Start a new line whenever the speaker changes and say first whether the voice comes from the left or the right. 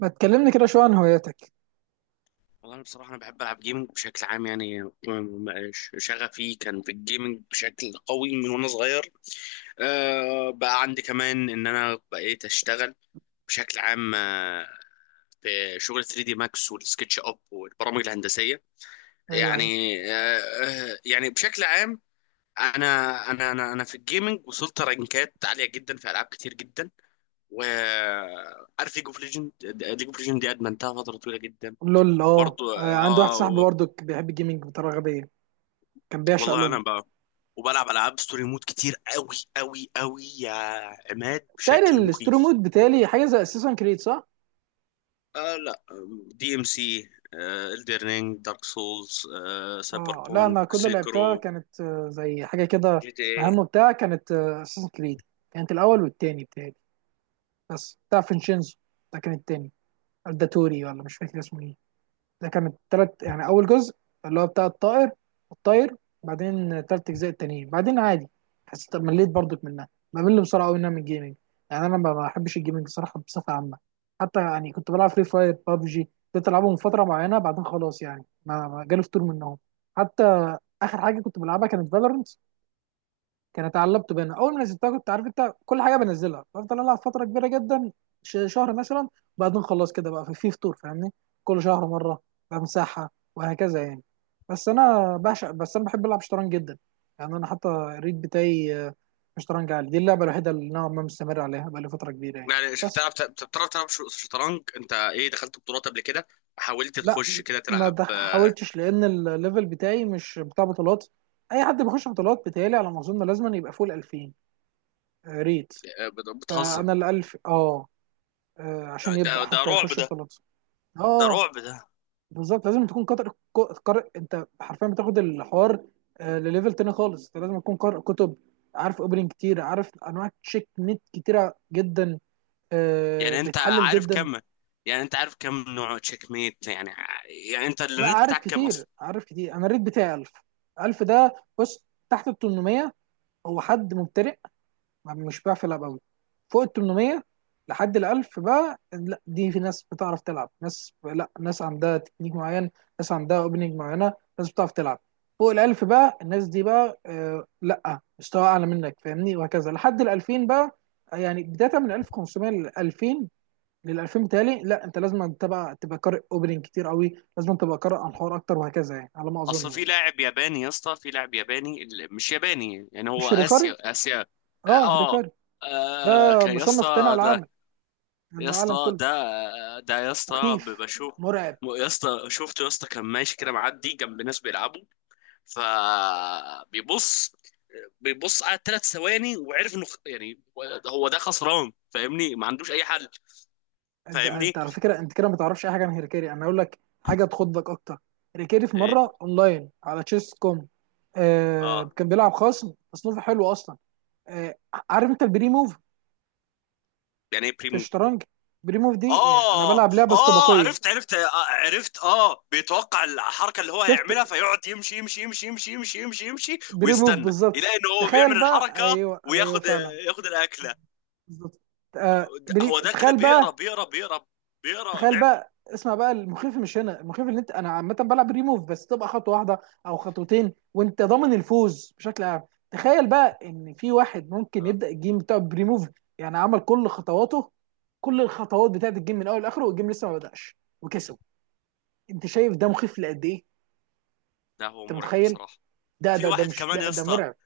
right: ما تكلمني كده شويه عن هواياتك.
left: والله أنا بصراحة أنا بحب ألعب جيمنج بشكل عام يعني شغفي كان في الجيمنج بشكل قوي من وأنا صغير. بقى عندي كمان إن أنا بقيت أشتغل بشكل عام، في شغل 3 دي ماكس والسكتش أب والبرامج الهندسية
right: ايوه ايوه.
left: يعني. أه آه، يعني بشكل عام، أنا أنا في الجيمنج وصلت رانكات عالية جدا في ألعاب كتير جدا. وعارف ليج اوف ليجند، ليج اوف ليجند دي ادمنتها فتره طويله جدا.
right: لول.
left: برضه
right: عندي واحد صاحبي
left: اه.
right: برضه بيحب الجيمنج بطريقه غبيه، كان بيعشق
left: والله
right: لول.
left: انا بقى وبلعب العاب ستوري مود كتير قوي، قوي قوي يا عماد،
right: بتهيألي
left: بشكل
right: الستوري
left: مخيف.
right: مود، بتهيألي حاجه زي اساسن كريد، صح؟
left: آه لا، دي ام سي، الدرنينج، دارك سولز، سايبر
right: اه لا،
left: بونك،
right: انا كل اللي لعبتها
left: سيكرو،
right: كانت زي حاجه كده
left: جي تي اي.
right: مهمه بتاع، كانت اساسن كريد. كانت الاول والتاني بتهيألي، بس بتاع فينشينزو ده كان التاني. الداتوري ولا مش فاكر اسمه ايه، ده كان التلات. يعني اول جزء اللي هو بتاع الطائر، الطاير. بعدين تلات اجزاء التانيين بعدين عادي. حسيت مليت برضك منها، بمل بسرعه قوي منها من الجيمنج. يعني انا ما بحبش الجيمنج صراحه بصفه عامه. حتى يعني كنت بلعب فري فاير، بابجي، كنت العبهم من فتره معينه، بعدين خلاص يعني ما جالي فتور منهم. حتى اخر حاجه كنت بلعبها كانت فالورنت، كانت على اللابتوب هنا اول ما نزلتها. كنت عارف انت كل حاجه بنزلها بفضل العب فتره كبيره جدا، شهر مثلا. وبعدين خلاص كده بقى في فطور، فاهمني. كل شهر مره بمسحها، وهكذا يعني. بس انا بعشق، بس انا بحب العب شطرنج جدا. يعني انا حتى الريت بتاعي شطرنج عالي. دي اللعبه الوحيده اللي نوعا ما مستمر عليها بقى لي فتره كبيره يعني.
left: يعني شفت،
right: بس
left: بتعرف تلعب شطرنج، انت ايه؟ دخلت بطولات قبل كده؟ حاولت
right: لا،
left: تخش كده
right: ما
left: تلعب؟
right: دخ- حاولتش لان الليفل بتاعي مش بتاع بطولات. اي حد بيخش بطولات بتهيألي على ما اظن لازم يبقى فوق ال 2000، ريت.
left: آه، بتهزم.
right: فانا ال 1000 اه، عشان
left: ده
right: يبدأ
left: ده
right: حتى
left: رعب
right: يخش
left: ده،
right: بطولات.
left: ده
right: اه
left: رعب ده.
right: بالظبط، لازم تكون قارئ. قارئ، انت حرفيا بتاخد الحوار لليفل تاني خالص. انت لازم تكون قارئ كتب، عارف اوبننج كتير، عارف انواع تشيك نت كتيره جدا،
left: يعني انت
right: بتحلل
left: عارف
right: جدا.
left: كم يعني انت عارف كم نوع تشيك ميت يعني، يعني انت
right: لا
left: الريت
right: عارف
left: بتاعك كام
right: كتير،
left: اصلا؟
right: عارف كتير. انا الريت بتاعي 1000. ده بص، تحت ال 800 هو حد مبتدئ، مش بيعرف يلعب قوي. فوق ال 800 لحد ال 1000 بقى لا، دي في ناس بتعرف تلعب، ناس لا ناس عندها تكنيك معين، ناس عندها اوبننج معينه، ناس بتعرف تلعب. فوق ال 1000 بقى الناس دي بقى آه لا، مستوى اعلى منك، فاهمني، وهكذا لحد ال 2000 بقى. يعني بدايه من 1500 ل 2000، لل 2000 بتالي لا، انت لازم تبقى قارئ اوبننج كتير قوي، لازم تبقى قارئ عن الحوار اكتر، وهكذا يعني على ما اظن
left: اصل في
right: يعني.
left: لاعب ياباني يا اسطى، في لاعب ياباني، مش ياباني يعني، هو
right: مش هيريكاري.
left: اسيا اسيا. اه
right: اه
left: اه،
right: هيريكاري، ده
left: كان يا
right: مصنف تاني
left: اسطى
right: على العالم،
left: ده،
right: يعني
left: يا
right: على العالم
left: اسطى
right: كله.
left: ده، آه، ده يا اسطى
right: مخيف،
left: بشوف.
right: مرعب.
left: يا اسطى شفته يا اسطى، كان ماشي كده معدي جنب ناس بيلعبوا، فبيبص، على ثلاث ثواني وعرف انه يعني هو ده خسران، فاهمني، ما عندوش اي حل.
right: انت
left: فاهمني،
right: انت على فكره انت كده ما تعرفش اي حاجه عن هيركيري، انا اقول لك حاجه تخضك اكتر. هيركيري في
left: إيه،
right: مره اونلاين على تشيس كوم، آه
left: اه.
right: كان بيلعب خصم تصنيفه حلو اصلا. آه، عارف انت البري موف
left: يعني ايه
right: في
left: بريمو؟
right: الشطرنج؟ بري موف دي يعني انا
left: اه،
right: بلعب لعبه
left: اه،
right: استباقيه.
left: عرفت، عرفت، بيتوقع الحركه اللي هو
right: شفت،
left: هيعملها، فيقعد يمشي يمشي يمشي يمشي يمشي يمشي يمشي
right: بري موف
left: ويستنى
right: بالظبط.
left: يلاقي ان هو بيعمل
right: تخيل بقى،
left: الحركه
right: ايوه ايوه
left: وياخد،
right: فعلا،
left: ياخد الاكله.
right: بالظبط.
left: هو ده كده
right: تخيل بقى.
left: بيقرا
right: تخيل
left: لعبه.
right: بقى، اسمع بقى، المخيف مش هنا. المخيف اللي انت، انا عامه بلعب ريموف بس تبقى خطوه واحده او خطوتين وانت ضامن الفوز بشكل عام. تخيل بقى ان في واحد ممكن
left: اه
right: يبدا الجيم بتاعه بريموف، يعني عمل كل خطواته، كل الخطوات بتاعت الجيم من اول لاخره والجيم لسه ما بداش وكسب. انت شايف ده مخيف لقد ايه؟
left: ده هو
right: انت
left: مرعب
right: متخيل.
left: بصراحه.
right: ده
left: في
right: ده ده
left: واحد
right: مش
left: كمان
right: ده
left: يا
right: ده
left: اسطى،
right: مرعب.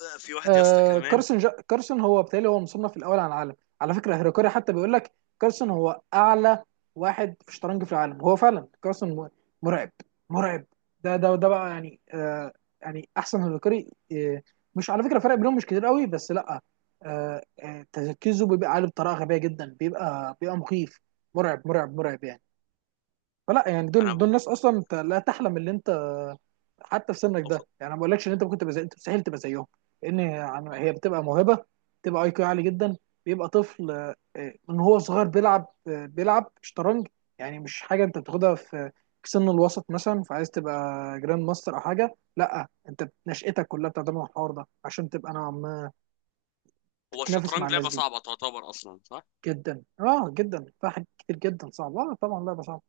left: في واحد يا اسطى
right: آه
left: كمان.
right: كارسون هو بالتالي هو مصنف الاول على العالم. على فكره هيركاري حتى بيقول لك كارسون هو اعلى واحد في الشطرنج في العالم، هو فعلا كارسون مرعب، مرعب. ده بقى يعني آه، يعني احسن هيركاري آه. مش على فكره فرق بينهم مش كتير قوي بس لا. آه تركيزه بيبقى عالي بطريقه غبيه جدا، بيبقى مخيف، مرعب مرعب مرعب يعني. فلا يعني
left: انا
right: دول
left: ب...
right: دول ناس اصلا انت لا تحلم ان انت حتى في سنك ده يعني. ما بقولكش ان انت ممكن تبقى زي، انت مستحيل تبقى زيهم، لان يعني هي بتبقى موهبه، بتبقى اي كيو عالي جدا. بيبقى طفل من هو صغير بيلعب، بيلعب شطرنج. يعني مش حاجه انت بتاخدها في سن الوسط مثلا، فعايز تبقى جراند ماستر او حاجه، لا انت نشأتك كلها بتعتمد على الحوار ده عشان تبقى نوعا ما
left: هو
right: تتنافس مع
left: الشطرنج
right: الناس
left: لعبه
right: دي.
left: صعبه تعتبر اصلا، صح؟
right: جدا اه جدا، فيها حاجات كتير جدا صعبه، اه طبعا لعبه صعبه.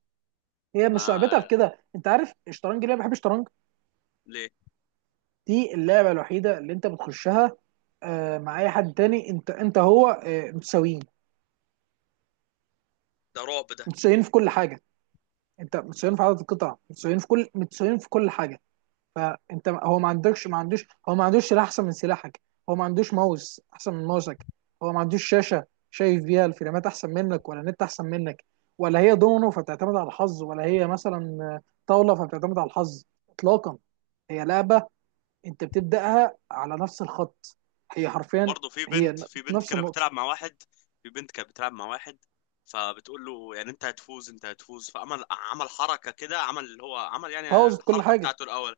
right: هي مش
left: ما
right: صعوبتها في كده، انت عارف الشطرنج ليه أنا بحب الشطرنج؟
left: ليه؟
right: دي اللعبه الوحيده اللي انت بتخشها مع اي حد تاني. انت هو متساويين،
left: ده رعب ده.
right: متساويين في كل حاجه. انت متساويين في عدد القطع، متساويين في كل، متساويين في كل حاجه. فانت هو ما عندوش، هو ما عندوش سلاح احسن من سلاحك، هو ما عندوش ماوس احسن من ماوسك، هو ما عندوش شاشه شايف بيها الفريمات احسن منك، ولا نت احسن منك، ولا هي دومينو فبتعتمد على الحظ، ولا هي مثلا طاوله فبتعتمد على الحظ، اطلاقا. هي لعبه انت بتبداها على نفس الخط، هي حرفيا،
left: برضه
right: هي
left: في بنت
right: نفس
left: كانت
right: النقطه،
left: بتلعب مع واحد، في بنت كانت بتلعب مع واحد، فبتقول له يعني انت هتفوز، انت هتفوز. فعمل، عمل حركه كده، عمل اللي هو عمل، يعني
right: بوظت كل
left: الحركه
right: حاجه.
left: بتاعته الاول.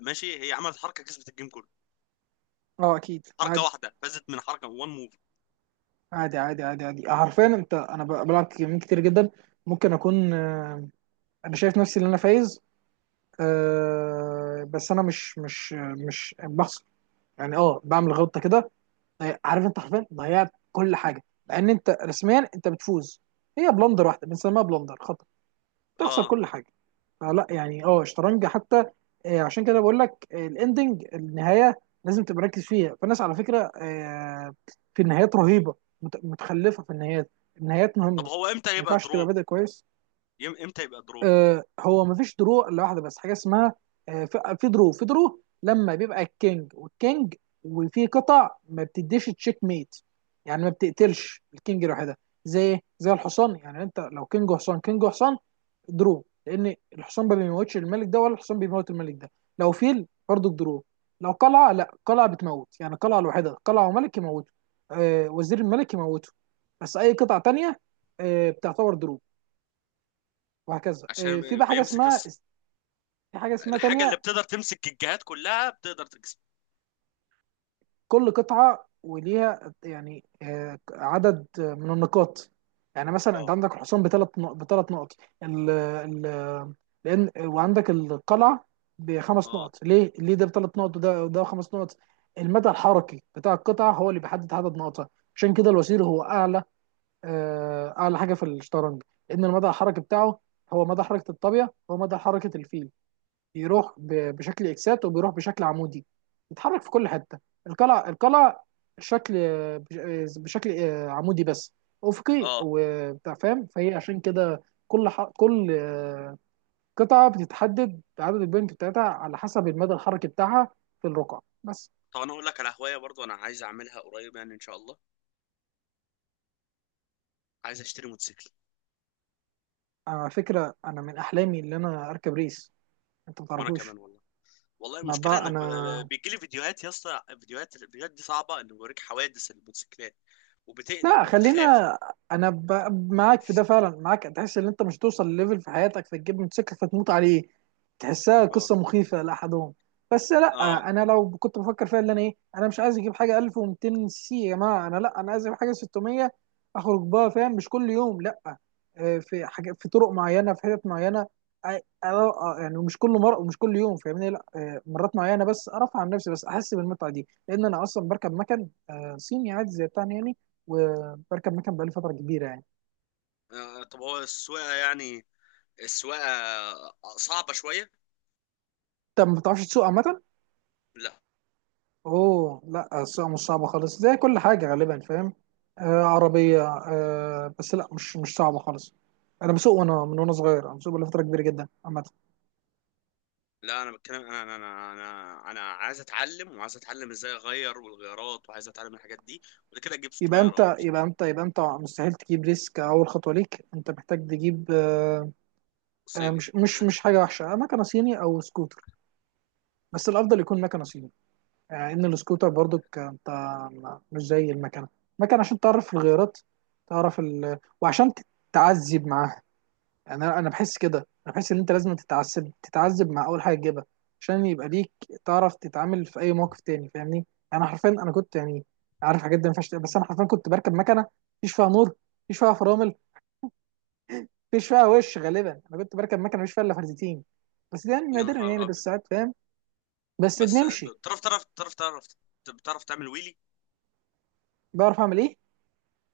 left: ماشي، هي عملت حركه كسبت الجيم كله،
right: اه اكيد.
left: حركه
right: عادي
left: واحده فازت من حركه، وان موف.
right: عادي عادي عادي عادي حرفيا انت، انا بلعب جيمين كتير جدا، ممكن اكون انا شايف نفسي ان انا فايز بس انا مش مش بخسر، يعني اه بعمل غلطه كده. عارف انت حرفيا ضيعت كل حاجه، لان انت رسميا انت بتفوز. هي بلندر واحده، بنسميها بلندر خطا، تخسر
left: اه.
right: كل حاجه. فلا يعني اه الشطرنج حتى عشان كده بقول لك الاندنج، النهايه لازم تبقى مركز فيها. فالناس على فكره في النهايات رهيبه، متخلفه في النهايات. النهايات مهمه،
left: طب
right: ما
left: هو امتى يبقى
right: ينفعش تبقى
left: درو؟
right: بادئ كويس.
left: امتى يبقى درو؟
right: هو ما فيش درو الا واحده بس حاجه اسمها، في درو، في درو لما بيبقى الكينج والكينج وفي قطع ما بتديش تشيك ميت، يعني ما بتقتلش الكينج لوحدها. زي الحصان، يعني انت لو كينج وحصان، كينج وحصان، درو، لان الحصان ما بيموتش الملك ده، ولا الحصان بيموت الملك ده. لو فيل برضو درو. لو قلعه، لا قلعه بتموت، يعني قلعه الوحيده، قلعه وملك يموته، آه وزير الملك يموته، بس اي قطعه تانية آه بتعتبر درو. وهكذا آه، في
left: عشان
right: بقى حاجه
left: بيمسك
right: اسمها،
left: الص...
right: في حاجه اسمها
left: الحاجه اللي
right: تانية.
left: بتقدر تمسك الجهات كلها بتقدر تكسب.
right: كل قطعة وليها يعني عدد من النقاط. يعني مثلا انت
left: اه
right: عندك الحصان بثلاث نقط، ال ال لان وعندك القلعة بخمس
left: اه
right: نقط. ليه؟ ليه ده بثلاث نقط وده خمس نقط؟ المدى الحركي بتاع القطعة هو اللي بيحدد عدد نقطها. عشان كده الوزير هو اعلى، اعلى حاجة في الشطرنج، لان المدى الحركي بتاعه هو مدى حركة الطابية، هو مدى حركة الفيل. بيروح بشكل اكسات، وبيروح بشكل عمودي، بيتحرك في كل حته. القلع القلع شكل بشكل عمودي بس، افقي
left: اه.
right: وبتاع، فاهم؟ فهي عشان كده كل ح... كل آه، قطعه بتتحدد عدد البوينت بتاعتها على حسب المدى الحركي بتاعها في الرقعه بس.
left: طب انا اقول لك على هوايه برضو، انا عايز اعملها قريب يعني ان شاء الله، عايز اشتري موتوسيكل.
right: على فكره انا من احلامي ان انا اركب ريس، انت ما
left: وانا
right: تعرفوش.
left: كمان والله. والله
right: انا
left: المشكله
right: بقى
left: انك
right: انا
left: بيجي لي فيديوهات يا اسطى، فيديوهات، الفيديوهات دي صعبه، انه بيوريك حوادث الموتوسيكلات، وبتقلق
right: لا
left: او
right: خلينا،
left: بتخاف.
right: انا ب... معاك في ده فعلا، معاك، تحس ان انت مش توصل لليفل في حياتك فتجيب موتوسيكل فتموت عليه، تحسها
left: اه،
right: قصه مخيفه لاحدهم. بس
left: اه،
right: لا، انا لو كنت بفكر فيها اللي انا ايه، انا مش عايز اجيب حاجه 1200 سي سي يا جماعه، انا لا انا عايز اجيب حاجه 600، اخرج بها، فاهم، مش كل يوم لا. في حاجه، في طرق معينه، في حتت معينه، آه، يعني مش كل مره ومش كل يوم، فاهمني لا. مرات معينه بس ارفع عن نفسي، بس احس بالمتعه دي، لان انا اصلا بركب مكن صيني عادي زي بتاعنا يعني، بركب مكان بقالي فتره كبيره يعني.
left: طب هو السواقه يعني، السواقه صعبه شويه.
right: طب ما بتعرفش تسوق عامه؟
left: لا
right: اوه لا، السواقه مش صعبه خالص، زي كل حاجه غالبا، فاهم؟ آه عربيه آه، بس لا مش صعبه خالص. انا بسوق وانا، من وانا صغير انا بسوق بقالي فتره كبيره جدا عامه.
left: لا، انا بتكلم، انا انا انا انا أنا عايز اتعلم، وعايز اتعلم ازاي اغير والغيارات، وعايز اتعلم الحاجات دي، وبعد كده اجيب
right: يبقى
left: 600 ار ار
right: انت يبقى انت يبقى انت مستحيل تجيب ريسك، اول خطوه ليك انت محتاج تجيب آه، آه
left: صيني.
right: مش حاجه وحشه، مكنه صيني او سكوتر، بس الافضل يكون مكنه صيني. ان السكوتر برضو انت مش زي المكنه، المكنه عشان تعرف الغيارات، تعرف وعشان تتعذب معاها. يعني انا بحس كده، انا بحس ان انت لازم تتعذب مع اول حاجه تجيبها عشان يبقى ليك، تعرف تتعامل في اي موقف تاني، فاهمني يعني. انا حرفيا كنت يعني، عارف حاجات دي ما ينفعش تقول، بس انا حرفيا كنت بركب مكنه مفيش فيها نور، مفيش فيها فرامل، مفيش فيها وش غالبا. انا كنت بركب مكنه مفيش فيها الا فردتين، بس ده يعني
left: يا
right: نادرا يعني،
left: نهار
right: بس
left: ابيض.
right: ساعات، فاهم؟ بس
left: بس
right: بنمشي.
left: بتعرف، تعرف تعرف تعرف بتعرف تعمل ويلي؟
right: بعرف اعمل ايه؟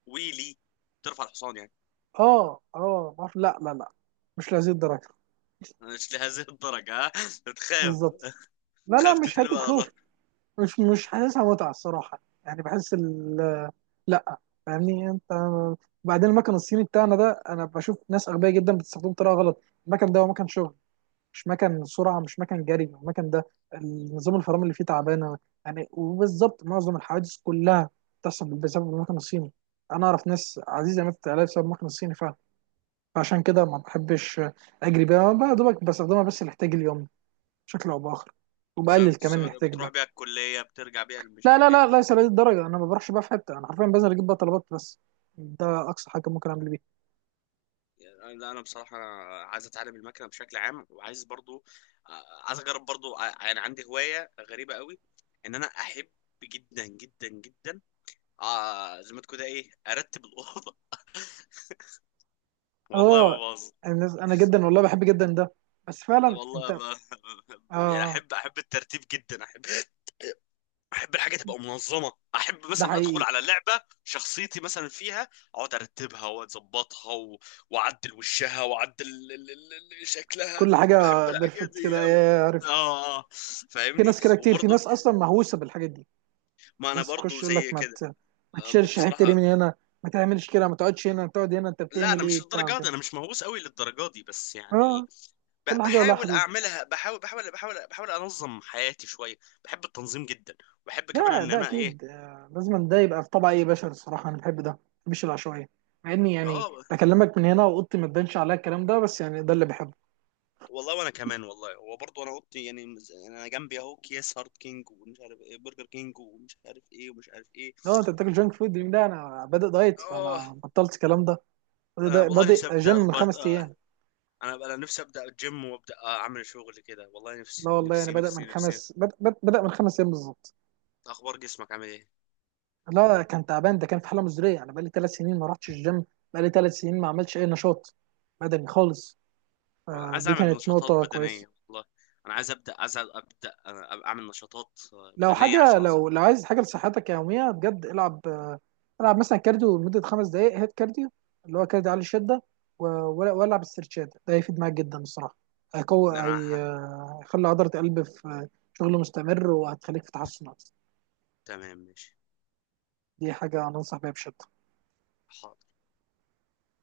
left: ويلي، بترفع الحصان يعني؟
right: لا، مش لهذه الدرجه.
left: مش لهذه الدرجة ها؟ بتخاف؟
right: بالظبط، لا لا،
left: تخاف
right: مش
left: تتقلب
right: حته
left: على
right: خوف،
left: ظهرك؟
right: مش حاسسها متعه الصراحه، يعني بحس ال لا فاهمني انت. بعدين المكن الصيني بتاعنا ده، انا بشوف ناس اغبياء جدا بتستخدمه بطريقه غلط. المكن ده هو مكن شغل، مش مكن سرعه، مش مكن جري. المكن ده النظام الفرامل اللي فيه تعبانه، يعني وبالظبط معظم الحوادث كلها بتحصل بسبب المكن الصيني. انا اعرف ناس عزيزه ماتت عليها بسبب المكن الصيني فعلا. فعشان كده ما بحبش اجري بيها بقى، يا دوبك بستخدمها بس لاحتياج اليوم بشكل او باخر،
left: يعني
right: وبقلل كمان
left: بتسافر،
right: الاحتياج
left: بتروح
right: ده.
left: بيها الكلية، بترجع بيها، مش
right: لا
left: عارف
right: لا
left: ايه؟
right: لا ليس لهذه الدرجه، انا ما بروحش بقى في حته، انا حرفيا بنزل اجيب بقى طلبات بس، ده اقصى حاجه ممكن اعمل بيها.
left: يعني لا، انا بصراحة أنا عايز اتعلم المكنة بشكل عام، وعايز برضو، عايز اجرب برضو، يعني عندي هواية غريبة قوي، ان انا احب جدا جدا جدا، زي ما تكون ايه، ارتب الأوضة. والله ما
right: اه.
left: بهزر.
right: انا جدا والله بحب جدا ده، بس فعلا
left: والله
right: انت،
left: ما يعني
right: اه
left: احب الترتيب جدا، احب الحاجه تبقى منظمه، احب
right: ده
left: مثلا ادخل
right: حقيقي.
left: على لعبه شخصيتي مثلا فيها، اقعد ارتبها واظبطها واعدل وشها، واعدل شكلها.
right: كل
left: بحب
right: حاجه
left: الحاجات
right: بيرفكت
left: دي
right: كده،
left: قوي.
right: يا
left: اه،
right: عارف،
left: آه. آه.
right: في
left: فاهمني.
right: ناس كده كتير، في
left: وبرضه،
right: ناس اصلا مهووسه بالحاجات دي،
left: ما انا
right: بس
left: برضه
right: تخش يقول لك
left: زي كده.
right: ما تشيلش حته دي
left: بصراحه،
right: من هنا، ما تعملش كده، ما تقعدش هنا، تقعد هنا، انت
left: لا
right: بتعمل
left: انا
right: ايه
left: مش
right: بتاع
left: للدرجه دي،
right: كده؟
left: انا مش مهووس قوي للدرجه دي، بس يعني
right: اه، كل حاجه ولها
left: بحاول
right: حدود.
left: اعملها، بحاول انظم حياتي شويه. بحب التنظيم جدا. وبحب كمان
right: ده
left: ان
right: ده
left: انا ايه.
right: اكيد لازم ده يبقى في طبع اي بشر. الصراحه انا بحب ده، ما بحبش العشوائيه، مع اني يعني
left: اه
right: بكلمك من هنا واوضتي ما تبانش عليا الكلام ده، بس يعني ده اللي بحبه.
left: والله، وانا كمان والله، هو برضه انا اوضتي يعني، انا جنبي اهو اكياس هارت كينج ومش عارف ايه، برجر كينج، ومش عارف ايه، ومش عارف ايه.
right: لو انت بتاكل جانك فود ده، انا بادئ دايت
left: اه،
right: فانا بطلت الكلام ده.
left: انا والله
right: بادئ
left: نفسي
right: جيم
left: ابدا
right: من
left: بط...
right: خمس
left: آه.
right: ايام
left: انا نفسي ابدا الجيم، وابدا اعمل شغل كده. والله
right: لا
left: نفسي
right: والله، يعني
left: نفسي نفسي نفسي.
right: بدأ من 5 ايام بالظبط.
left: اخبار جسمك عامل ايه؟
right: لا كان تعبان، ده كان في حاله مزريه. انا بقالي 3 سنين ما رحتش الجيم، بقالي 3 سنين ما عملتش اي نشاط بدني خالص.
left: أنا عايز
right: دي
left: اعمل
right: كانت
left: نشاطات
right: نقطه كويسه.
left: بدنيه والله. انا عايز ابدا، عايز ابدا أنا اعمل نشاطات
right: لو
left: بدنيه
right: حاجه،
left: عشان أظهر.
right: لو عايز حاجه لصحتك يوميه بجد، العب العب مثلا كارديو لمده 5 دقائق، هيت كارديو اللي هو كارديو عالي الشده، والعب استرتشات، ده هيفيد معاك جدا الصراحه.
left: ان
right: هيقوي
left: انا ه-
right: هيخلي عضله القلب في شغل مستمر، وهتخليك في تحسن أكتر.
left: تمام ماشي
right: دي حاجه انا انصح بيها بشده.
left: ح-